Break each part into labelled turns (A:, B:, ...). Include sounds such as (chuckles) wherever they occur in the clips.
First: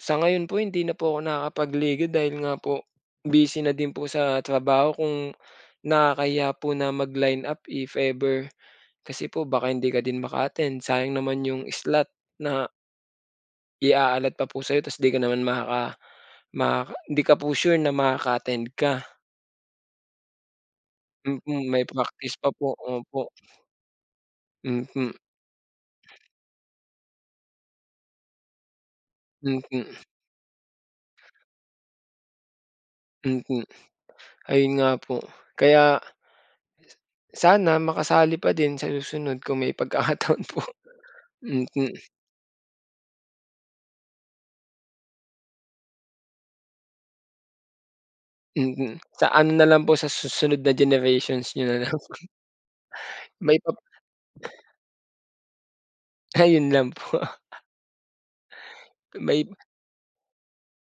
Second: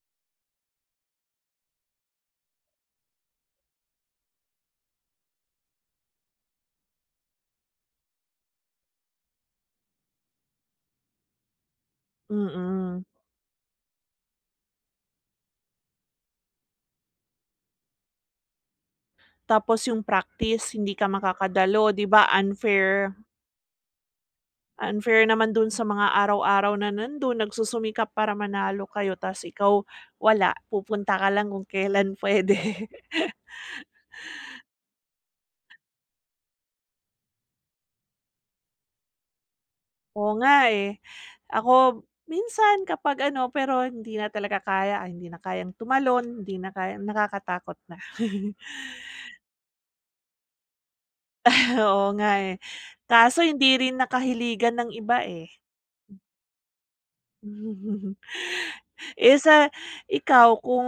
A: Sa ngayon po hindi na po ako nakakapagliga dahil nga po busy na din po sa trabaho kung, nakakahiya po na mag lineup if ever. Kasi po baka hindi ka din maka-attend sayang naman 'yung slot na
B: Mm.
A: I-a-alot pa po sa'yo tas di ka naman maka makaka di ka po sure na makaka-attend ka.
B: Tapos 'yung praktis hindi ka
A: Mm, may
B: makakadalo, 'di ba
A: praktis pa po,
B: unfair.
A: opo. Mhm.
B: Unfair naman dun sa mga araw-araw na nandun, nagsusumikap para manalo kayo ta's ikaw,
A: Mhm.
B: wala pupunta ka lang kung kelan puwede.
A: Mhm. Ayun nga po, kaya sana makasali pa din sa susunod kung may
B: Oo
A: pagkakataon po.
B: nga eh.
A: Mhm.
B: Ako, minsan kapag ano, pero hindi na talaga kaya, hindi na kayang tumalon, hindi na kayang nakakatakot na. (chuckles)
A: Mhm, sa ano na lang po, sa susunod na generations niyo na
B: (chuckles)
A: lang.
B: Oo nga eh. Kaso
A: May
B: hindi
A: pap
B: rin nakahiligan ng iba, eh.
A: Ayun lang po.
B: (chuckles)
A: Kung
B: Eh,
A: may
B: sa ikaw kung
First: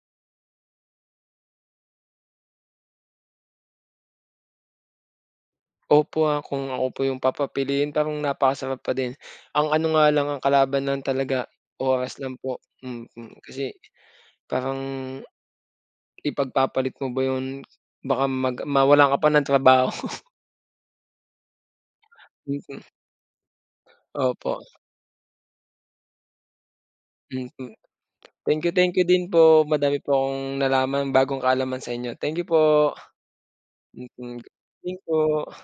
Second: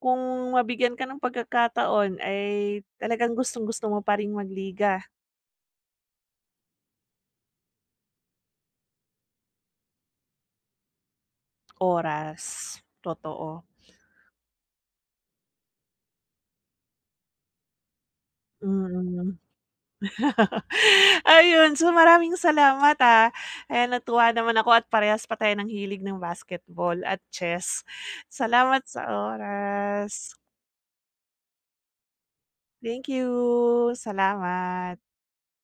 B: kung mabigyan ka ng pagkakataon, ay talagang gustong-gusto mo pa ring mag-liga?
A: Opo, ah, kung ako po 'yung papapiliin parang napakasarap pa din. Ang ano nga lang ang kalaban lang talaga, oras lang po,
B: Oras.
A: mm.
B: Totoo.
A: Kasi, parang, ipag-papalit mo ba 'yun? Baka mag mawalan ka pa
B: Mm.
A: ng trabaho.
B: (laughs) Ayon so maraming
A: Mhm.
B: salamat, ah. Ayan natuwa naman
A: Opo.
B: ako at parehas pa tayo ng hilig ng basketball at
A: Mhm.
B: chess.
A: Thank you,
B: Salamat
A: thank you
B: sa
A: din po. Madami po
B: oras!
A: akong nalaman, bagong kaalaman sa inyo. Thank you po.
B: Thank you!
A: Mhm. Din
B: Salamat.
A: po.